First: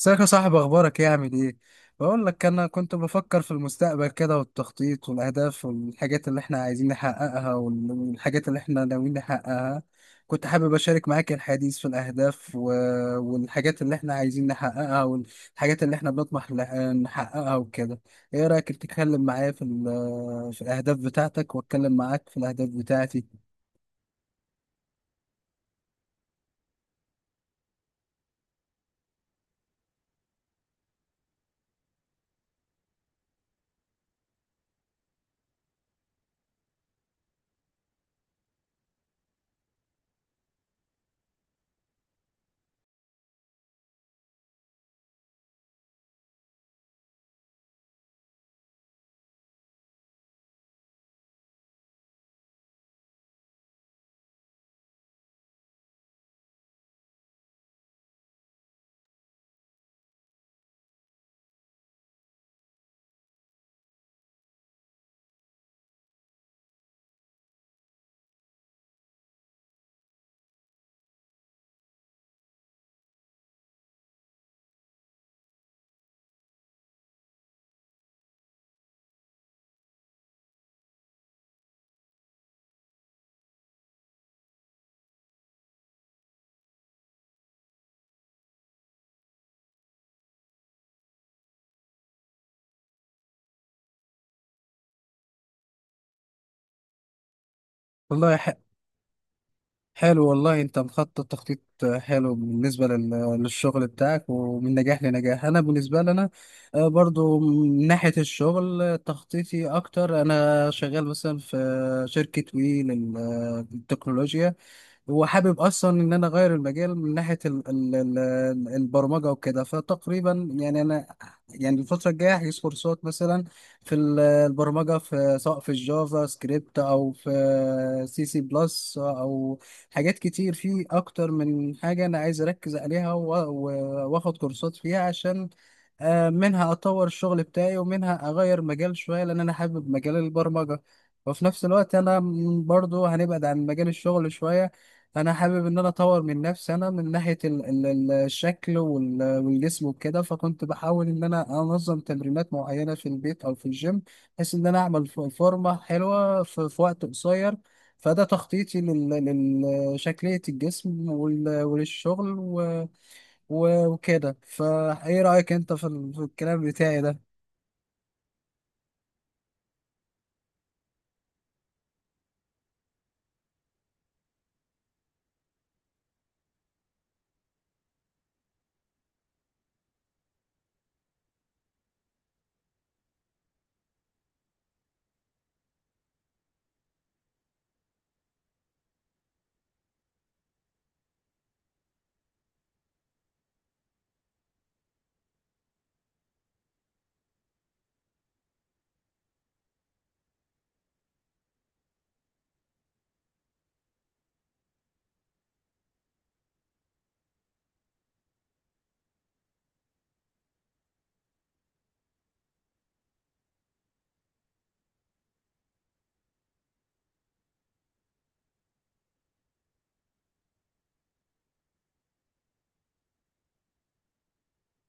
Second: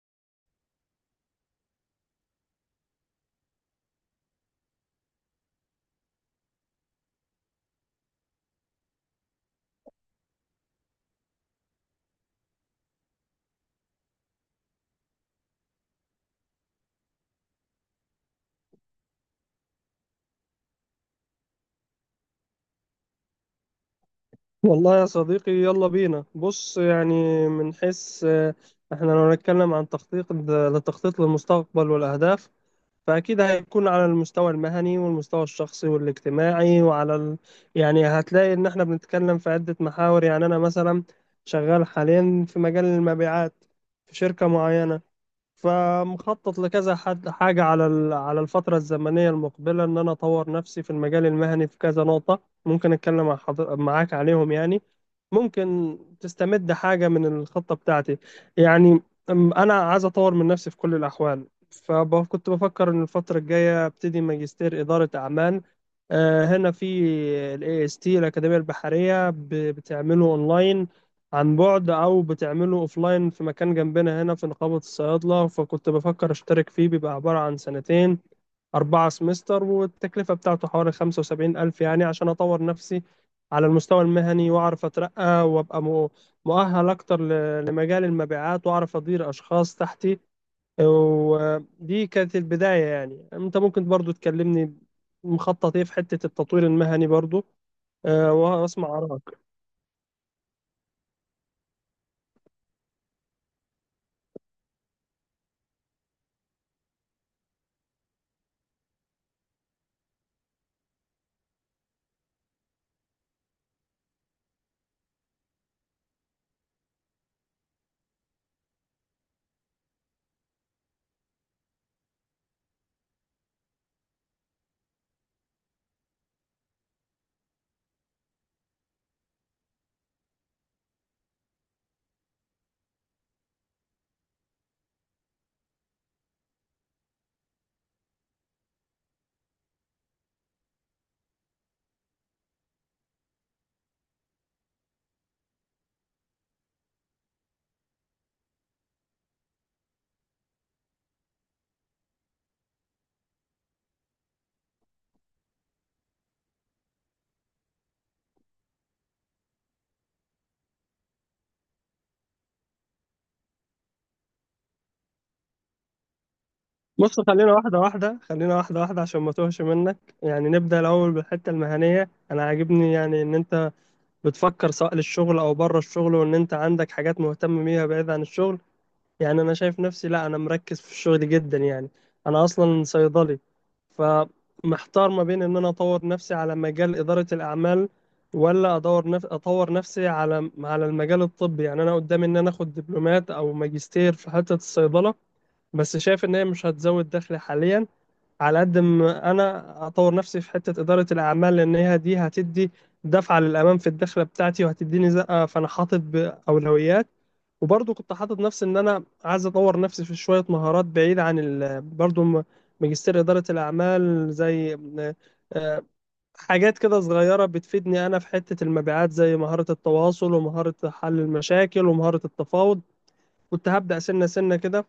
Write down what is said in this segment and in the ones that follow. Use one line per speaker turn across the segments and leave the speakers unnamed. ازيك يا صاحبي؟ اخبارك ايه؟ عامل ايه؟ بقول لك انا كنت بفكر في المستقبل كده، والتخطيط والاهداف والحاجات اللي احنا عايزين نحققها والحاجات اللي احنا ناويين نحققها. كنت حابب اشارك معاك الحديث في الاهداف والحاجات اللي احنا عايزين نحققها، والحاجات اللي احنا بنطمح نحققها وكده. ايه رايك تتكلم معايا في في الاهداف بتاعتك، واتكلم معاك في الاهداف بتاعتي؟
والله يا صديقي، يلا بينا. بص، يعني من حيث احنا لو نتكلم عن التخطيط للمستقبل والأهداف، فأكيد هيكون على المستوى المهني والمستوى الشخصي والاجتماعي وعلى يعني هتلاقي إن احنا بنتكلم في عدة محاور. يعني أنا مثلا شغال حاليا في مجال المبيعات في شركة معينة، فمخطط لكذا حد حاجة على على الفترة الزمنية المقبلة، إن أنا أطور نفسي في المجال المهني في كذا نقطة ممكن أتكلم مع معاك عليهم يعني. ممكن تستمد حاجة من الخطة بتاعتي يعني. أنا عايز أطور من نفسي في كل الأحوال، فكنت بفكر إن الفترة الجاية أبتدي ماجستير إدارة أعمال، هنا في ال AST الأكاديمية البحرية بتعمله أونلاين عن بعد، او بتعمله اوفلاين في مكان جنبنا هنا في نقابة الصيادلة. فكنت بفكر اشترك فيه، بيبقى عبارة عن سنتين، 4 سمستر، والتكلفة بتاعته حوالي 75 ألف، يعني عشان أطور نفسي على المستوى المهني وأعرف أترقى وأبقى مؤهل أكتر لمجال المبيعات وأعرف أدير أشخاص تحتي. ودي كانت البداية. يعني أنت ممكن برضو تكلمني مخطط إيه في حتة التطوير المهني برضو،
والله
وأسمع آرائك.
حلو، والله انت مخطط تخطيط حلو بالنسبة للشغل بتاعك ومن نجاح لنجاح. انا بالنسبة لي انا برضو من ناحية الشغل، تخطيطي اكتر، انا شغال مثلا في شركة وي للتكنولوجيا، وحابب اصلا ان انا اغير المجال من ناحيه ال البرمجه وكده. فتقريبا يعني انا، يعني الفتره الجايه هجيب كورسات مثلا في البرمجه، في سواء في الجافا سكريبت او في سي سي بلس، او حاجات كتير، في اكتر من حاجه انا عايز اركز عليها واخد كورسات فيها، عشان منها اطور الشغل بتاعي، ومنها اغير مجال شويه، لان انا حابب مجال البرمجه. وفي نفس الوقت انا برضو هنبعد عن مجال الشغل شويه. انا حابب ان انا اطور من نفسي، انا من ناحيه الشكل والجسم وكده، فكنت بحاول ان انا انظم تمرينات معينه في البيت او في الجيم، بحيث ان انا اعمل فورمه حلوه في وقت قصير. فده تخطيطي لشكليه الجسم وللشغل وكده. فايه رايك انت في في الكلام بتاعي
بص،
ده؟
خلينا واحدة واحدة، عشان ما توهش منك. يعني نبدأ الأول بالحتة المهنية. أنا عاجبني يعني إن أنت بتفكر سواء للشغل أو بره الشغل، وإن أنت عندك حاجات مهتم بيها بعيد عن الشغل. يعني أنا شايف نفسي، لا، أنا مركز في الشغل جدا يعني. أنا أصلا صيدلي، فمحتار ما بين إن أنا أطور نفسي على مجال إدارة الأعمال، ولا أطور نفسي على المجال الطبي. يعني أنا قدامي إن أنا آخد دبلومات أو ماجستير في حتة الصيدلة، بس شايف إن هي مش هتزود دخلي حاليا على قد ما انا اطور نفسي في حته اداره الاعمال، لان هي دي هتدي دفعه للامام في الدخله بتاعتي وهتديني زقه. فانا حاطط باولويات، وبرضه كنت حاطط نفسي ان انا عايز اطور نفسي في شويه مهارات بعيده عن ماجستير اداره الاعمال، زي آه، حاجات كده صغيره بتفيدني انا في حته المبيعات زي مهاره التواصل ومهاره حل المشاكل ومهاره التفاوض. كنت هبدا سنه سنه كده.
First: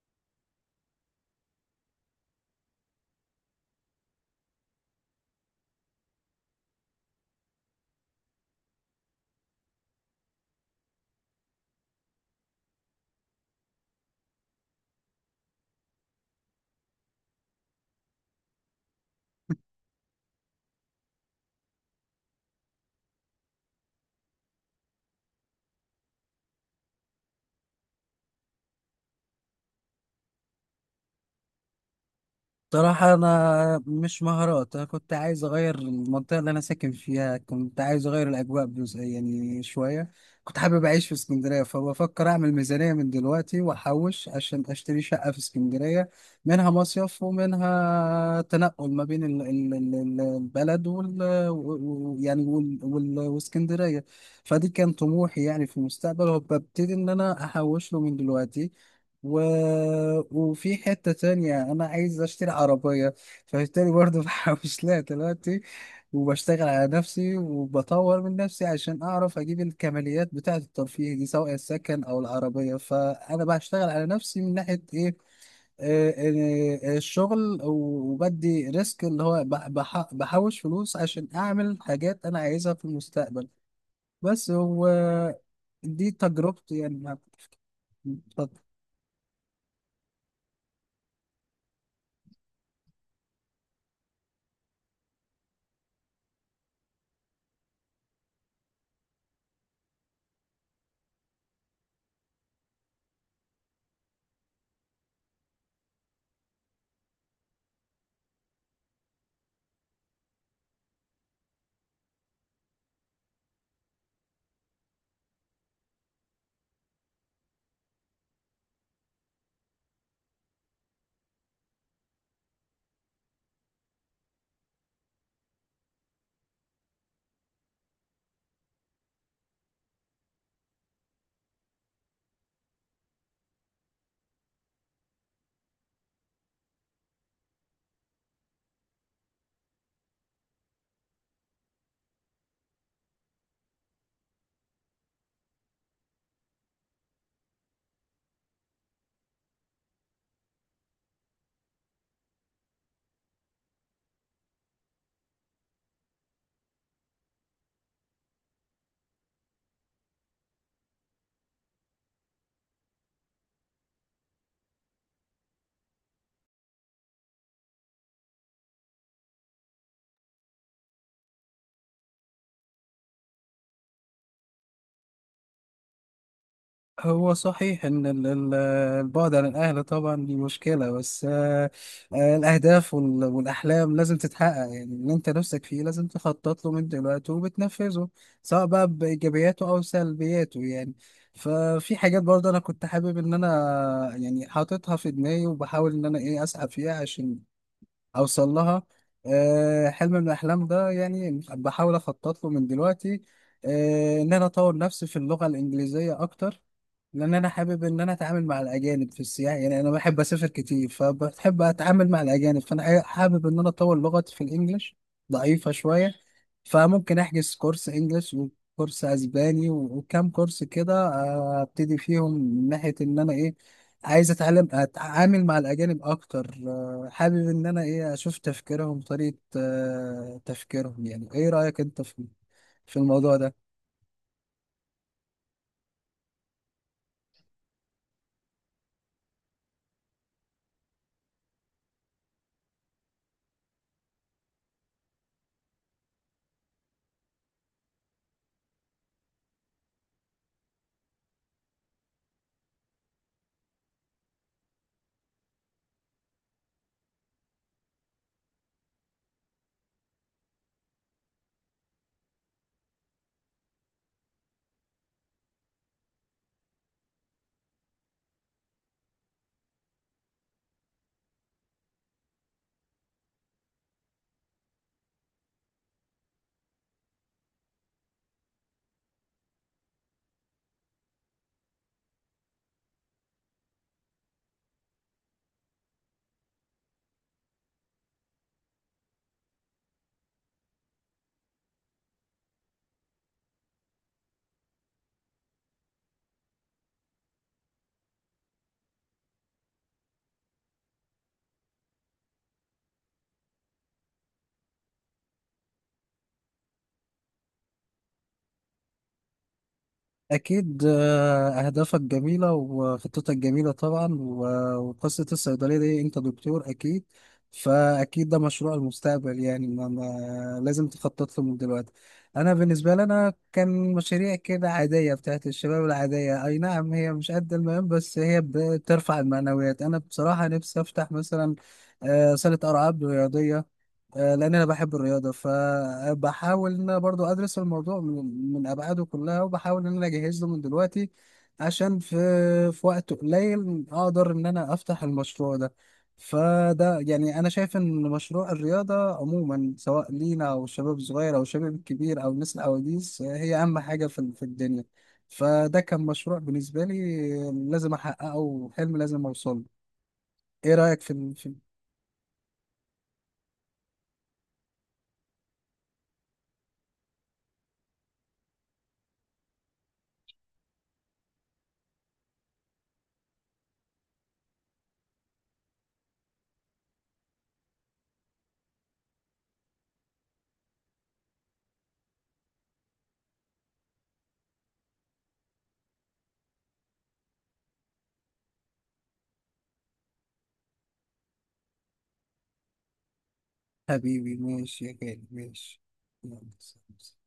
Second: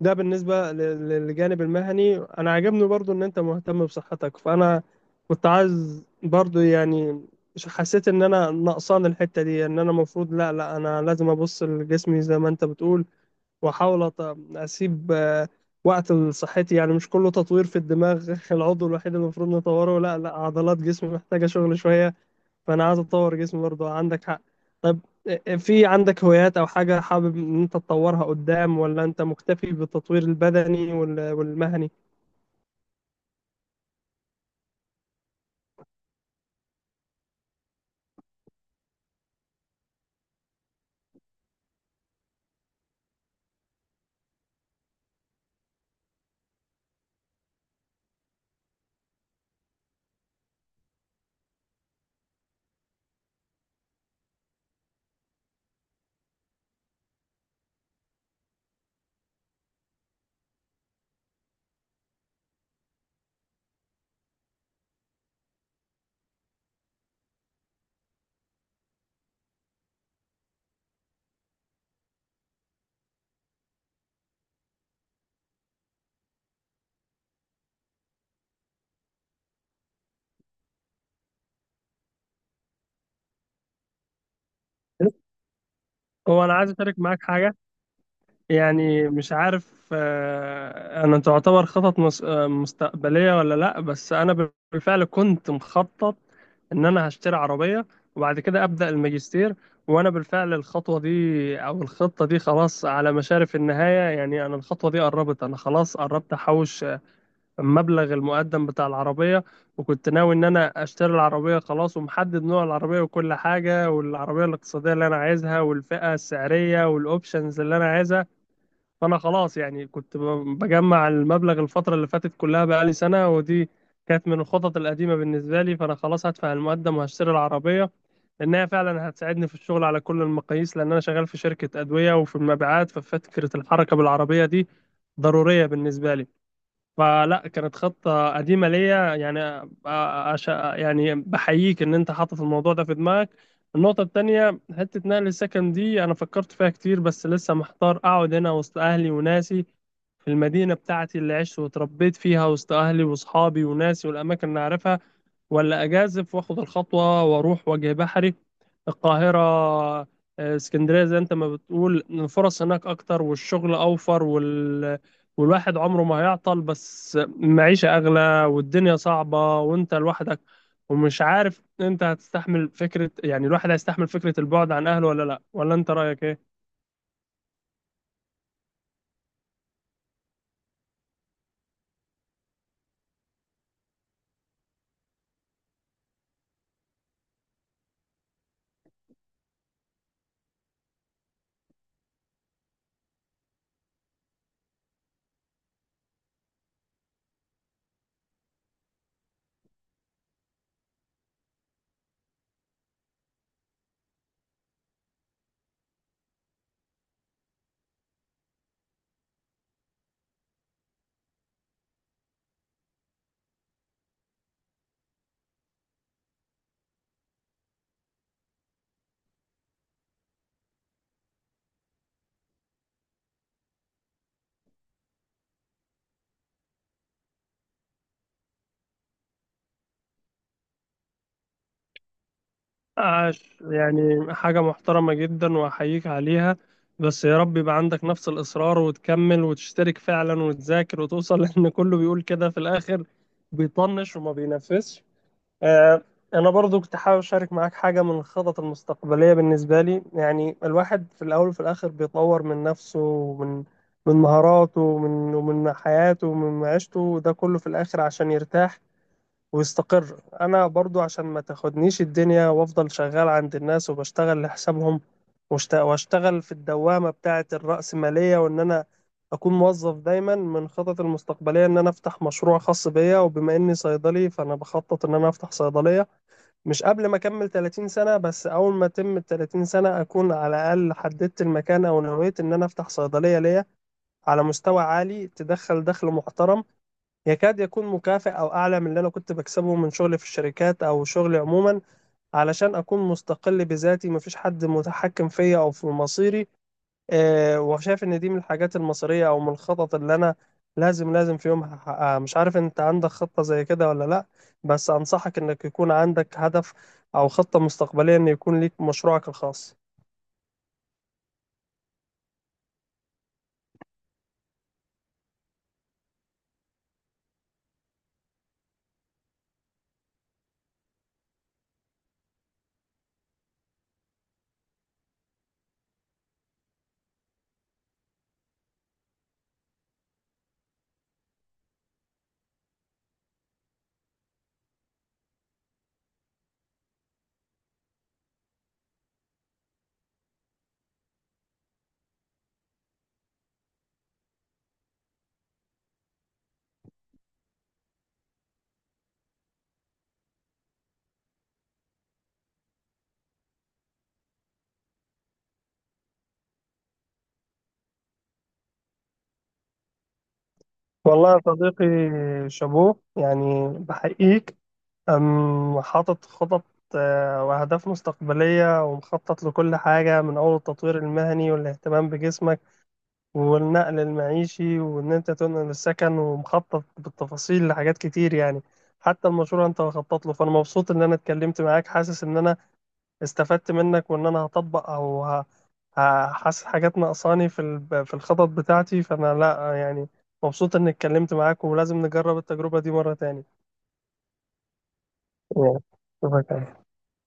ده بالنسبة للجانب المهني. أنا عجبني برضو إن أنت مهتم بصحتك، فأنا كنت عايز برضو يعني حسيت إن أنا نقصان الحتة دي، إن أنا المفروض لا لا أنا لازم أبص لجسمي زي ما أنت بتقول، وأحاول أسيب وقت لصحتي، يعني مش كله تطوير في الدماغ العضو الوحيد اللي المفروض نطوره. لا لا، عضلات جسمي محتاجة شغل شوية. فانا عايز اطور جسمي برضه، عندك حق. طب إيه، إيه، في عندك هوايات او حاجه حابب ان انت تطورها قدام، ولا انت مكتفي بالتطوير البدني والمهني؟
صراحة أنا مش مهارات، أنا كنت عايز أغير المنطقة اللي أنا ساكن فيها، كنت عايز أغير الأجواء يعني شوية. كنت حابب أعيش في اسكندرية، فبفكر أعمل ميزانية من دلوقتي وأحوش عشان أشتري شقة في اسكندرية، منها مصيف ومنها تنقل ما بين البلد وال يعني واسكندرية. فدي كان طموحي يعني في المستقبل، وببتدي إن أنا أحوش له من دلوقتي. و... وفي حتة تانية أنا عايز أشتري عربية، فبالتالي برضه بحوش لها دلوقتي، وبشتغل على نفسي وبطور من نفسي عشان أعرف أجيب الكماليات بتاعة الترفيه دي، سواء السكن أو العربية. فأنا بشتغل على نفسي من ناحية إيه؟ الشغل، وبدي ريسك، اللي هو بحوش فلوس عشان أعمل حاجات أنا عايزها في المستقبل. بس هو دي
هو انا عايز
تجربتي
اشارك
يعني.
معاك حاجه
مع-
يعني، مش عارف انا تعتبر خطط مستقبليه ولا لا، بس انا بالفعل كنت مخطط ان انا هشتري عربيه وبعد كده ابدا الماجستير. وانا بالفعل الخطوه دي، او الخطه دي خلاص على مشارف النهايه. يعني انا الخطوه دي قربت، انا خلاص قربت احوش مبلغ المقدم بتاع العربية. وكنت ناوي إن أنا أشتري العربية خلاص، ومحدد نوع العربية وكل حاجة والعربية الاقتصادية اللي أنا عايزها والفئة السعرية والأوبشنز اللي أنا عايزها. فأنا خلاص يعني كنت بجمع المبلغ الفترة اللي فاتت كلها، بقالي سنة، ودي كانت من الخطط القديمة بالنسبة لي. فأنا خلاص هدفع المقدم وهشتري العربية، لأنها فعلا هتساعدني في الشغل على كل المقاييس، لأن أنا شغال في شركة أدوية وفي المبيعات، ففكرة الحركة بالعربية دي ضرورية بالنسبة لي. فلا، كانت خطة قديمة ليا يعني. يعني بحييك إن أنت حاطط الموضوع ده في دماغك. النقطة التانية، حتة نقل السكن دي أنا فكرت فيها كتير، بس لسه محتار أقعد هنا وسط أهلي وناسي في المدينة بتاعتي اللي عشت واتربيت فيها وسط أهلي وأصحابي وناسي والأماكن اللي أعرفها، ولا أجازف وآخد الخطوة وأروح وجه بحري، القاهرة، اسكندرية، زي أنت ما بتقول إن الفرص هناك أكتر والشغل أوفر والواحد عمره ما هيعطل. بس المعيشة أغلى والدنيا صعبة وأنت لوحدك، ومش عارف أنت هتستحمل فكرة، يعني الواحد هيستحمل فكرة البعد عن أهله ولا لأ، ولا أنت رأيك إيه؟
هو صحيح ان البعد عن الاهل طبعا دي مشكله، بس الاهداف والاحلام لازم تتحقق. يعني اللي انت نفسك فيه لازم تخطط له من دلوقتي وبتنفذه، سواء بقى بايجابياته او سلبياته يعني. ففي حاجات برضه انا كنت حابب ان انا يعني حاططها في دماغي، وبحاول ان انا ايه اسعى فيها عشان اوصل لها. حلم من الاحلام ده يعني بحاول اخطط له من دلوقتي. ان انا اطور نفسي في اللغه الانجليزيه اكتر، لان انا حابب ان انا اتعامل مع الاجانب في السياحه. يعني انا بحب اسافر كتير، فبحب اتعامل مع الاجانب، فانا حابب ان انا اطور لغتي في الانجليش، ضعيفه شويه. فممكن احجز كورس انجليش وكورس اسباني وكام كورس كده، ابتدي فيهم من ناحيه ان انا ايه؟ عايز اتعلم اتعامل مع الاجانب اكتر. حابب ان انا ايه اشوف تفكيرهم، طريقه تفكيرهم يعني. ايه رايك انت في في الموضوع ده؟
عاش، يعني حاجة محترمة جدا وأحييك عليها. بس يا رب يبقى عندك نفس الإصرار وتكمل وتشترك فعلا وتذاكر وتوصل، لأن كله بيقول كده في الآخر بيطنش وما بينفذش. آه. أنا برضو كنت حابب أشارك معاك حاجة من الخطط المستقبلية بالنسبة لي. يعني الواحد في الأول وفي الآخر بيطور من نفسه ومن مهاراته ومن حياته ومن معيشته، وده كله في الآخر عشان يرتاح ويستقر. انا برضو عشان ما تاخدنيش الدنيا وافضل شغال عند الناس وبشتغل لحسابهم واشتغل في الدوامة بتاعة الرأسمالية، وان انا اكون موظف دايما، من خطط المستقبلية ان انا افتح مشروع خاص بيا. وبما اني صيدلي فانا بخطط ان انا افتح صيدلية مش قبل ما اكمل 30 سنة، بس اول ما اتم ال 30 سنة اكون على الاقل حددت المكان او نويت ان انا افتح صيدلية ليا على مستوى عالي تدخل دخل محترم، يكاد يكون مكافئ او اعلى من اللي انا كنت بكسبه من شغلي في الشركات او شغلي عموما، علشان اكون مستقل بذاتي، مفيش حد متحكم فيا او في مصيري. وشايف ان دي من الحاجات المصيرية او من الخطط اللي انا لازم لازم في يوم هحققها. مش عارف انت عندك خطة زي كده ولا لا، بس انصحك انك يكون عندك هدف او خطة مستقبلية ان يكون ليك مشروعك الخاص.
أكيد، أهدافك جميلة وخطتك جميلة طبعا، وقصة الصيدلية دي أنت دكتور أكيد، فأكيد ده مشروع المستقبل، يعني ما لازم تخطط له من دلوقتي. أنا بالنسبة لي أنا كان مشاريع كده عادية بتاعت الشباب العادية، أي نعم هي مش قد المهم، بس هي بترفع المعنويات. أنا بصراحة نفسي أفتح مثلا صالة ألعاب رياضية، لان انا بحب الرياضه، فبحاول ان انا برضو ادرس الموضوع من ابعاده كلها، وبحاول ان انا اجهز له من دلوقتي، عشان في وقت قليل اقدر ان انا افتح المشروع ده. فده يعني انا شايف ان مشروع الرياضه عموما، سواء لينا او الشباب الصغير او الشباب الكبير او الناس العواجيز، هي اهم حاجه في الدنيا. فده كان مشروع بالنسبه لي لازم احققه، وحلم لازم اوصله. ايه رايك
والله
في
يا
في؟
صديقي، شابوه يعني، بحقيقك. أم حاطط خطط وأهداف مستقبلية ومخطط لكل حاجة من أول التطوير المهني والاهتمام بجسمك والنقل المعيشي وإن أنت تنقل السكن، ومخطط بالتفاصيل لحاجات كتير يعني، حتى المشروع أنت مخطط له. فأنا مبسوط إن أنا اتكلمت معاك، حاسس إن أنا استفدت منك، وإن أنا هطبق حاسس حاجات ناقصاني في في الخطط بتاعتي، فأنا لأ يعني مبسوط إني اتكلمت معاك ولازم نجرب التجربة دي مرة تاني.
حبيبي ماشي يا غالي،
Yeah.
ماشي. يلا
شوفك.
سلام.